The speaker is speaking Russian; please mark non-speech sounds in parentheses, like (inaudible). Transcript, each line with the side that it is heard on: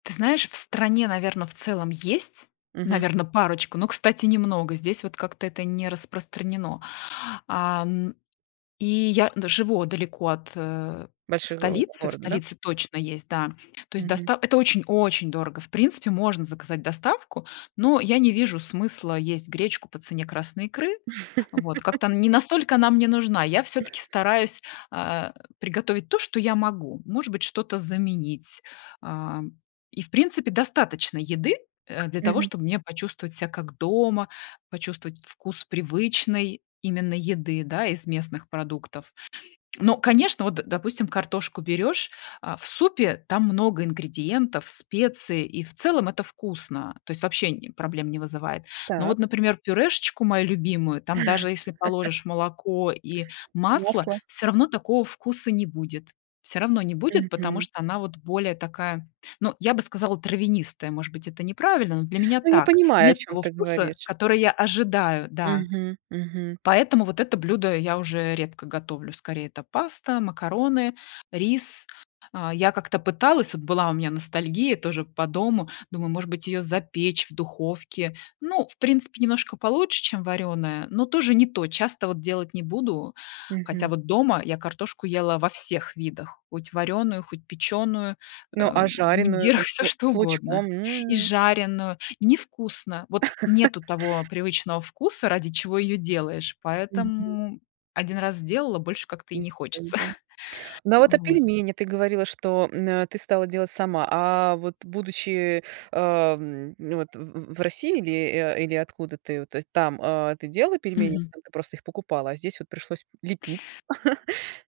left: Ты знаешь, в стране, наверно, в целом есть,
right: Мгм.
left: наверно, парочку, но, кстати, немного, здесь вот как-то это не распространено. А н и я н живу далеко от, э,
right: Большой го
left: столицы, в
right: город, да?
left: столице точно есть, да. То есть
right: Мгм.
left: доста это очень, очень дорого. В принципе, можно заказать доставку, но я не вижу смысла есть гречку по цене красной икры. Вот, как-то
right: (laughs)
left: не настолько она мне нужна. Я всё-таки стараюсь, а, приготовить, то, что я могу. Может быть, что-то заменить, а, и в принципе достаточно еды, э, для того,
right: Мгм.
left: чтобы мне почувствовать ся как дома, почувствовать вкус привычной именно еды, да, из местных продуктов. Но, конечно, вот, допустим, картошку берёшь, а, в супе, там много ингредиентов, специй, и в целом это вкусно, то есть вообще н проблем не вызывает. Но вот,
right: Так.
left: например, пюрешечку мою любимую, там даже если
right: (laughs)
left: положишь молоко и масло,
right: Масло.
left: все равно такого вкуса не будет, все равно не будет, потому
right: Мгм.
left: что она, вот, более такая, ну, я бы сказала травянистая. Может быть это неправильно, но для меня
right: Ну я
left: так.
right: понимаю, о
left: Нет
right: чём
left: того
right: ты
left: вкуса,
right: говоришь.
left: который я ожидаю, да.
right: Мгм, мгм.
left: Поэтому вот это блюдо я уже редко готовлю, скорее это паста, макароны, рис. А, я как-то пыталась, вот была у меня ностальгия, тоже, по дому, думаю, может быть, её запечь в духовке, ну, в принципе, немножко получше, чем варёная, но тоже не то. Часто, вот, делать не буду, хотя,
right: Мгм.
left: вот дома я картошку ела во всех видах, хоть варёную, хоть печёную,
right: Ну
left: э,
right: а
left: в
right: жареную,
left: мундирах,
right: там, с
left: всё
right: лу
left: что
right: с лучком?
left: угодно И
right: М.
left: жареную, не вкусно. Вот нету
right: (laughs)
left: того привычного вкуса, ради чего её делаешь,
right: Мгм.
left: поэтому 1 раз сделала, больше как-то и
right: И
left: не
right: всё,
left: хочется.
right: да.
left: (chuckles)
right: Ну а, вот, а
left: Вот.
right: пельмени, ты говорила что, м, э, ты стала делать сама, а вот будучи, ам, вот, в в в России, или а или откуда ты о там, делала пельмени,
left: Мгм.
right: там ты просто их покупала, а здесь вот пришлось лепить? (chuckles)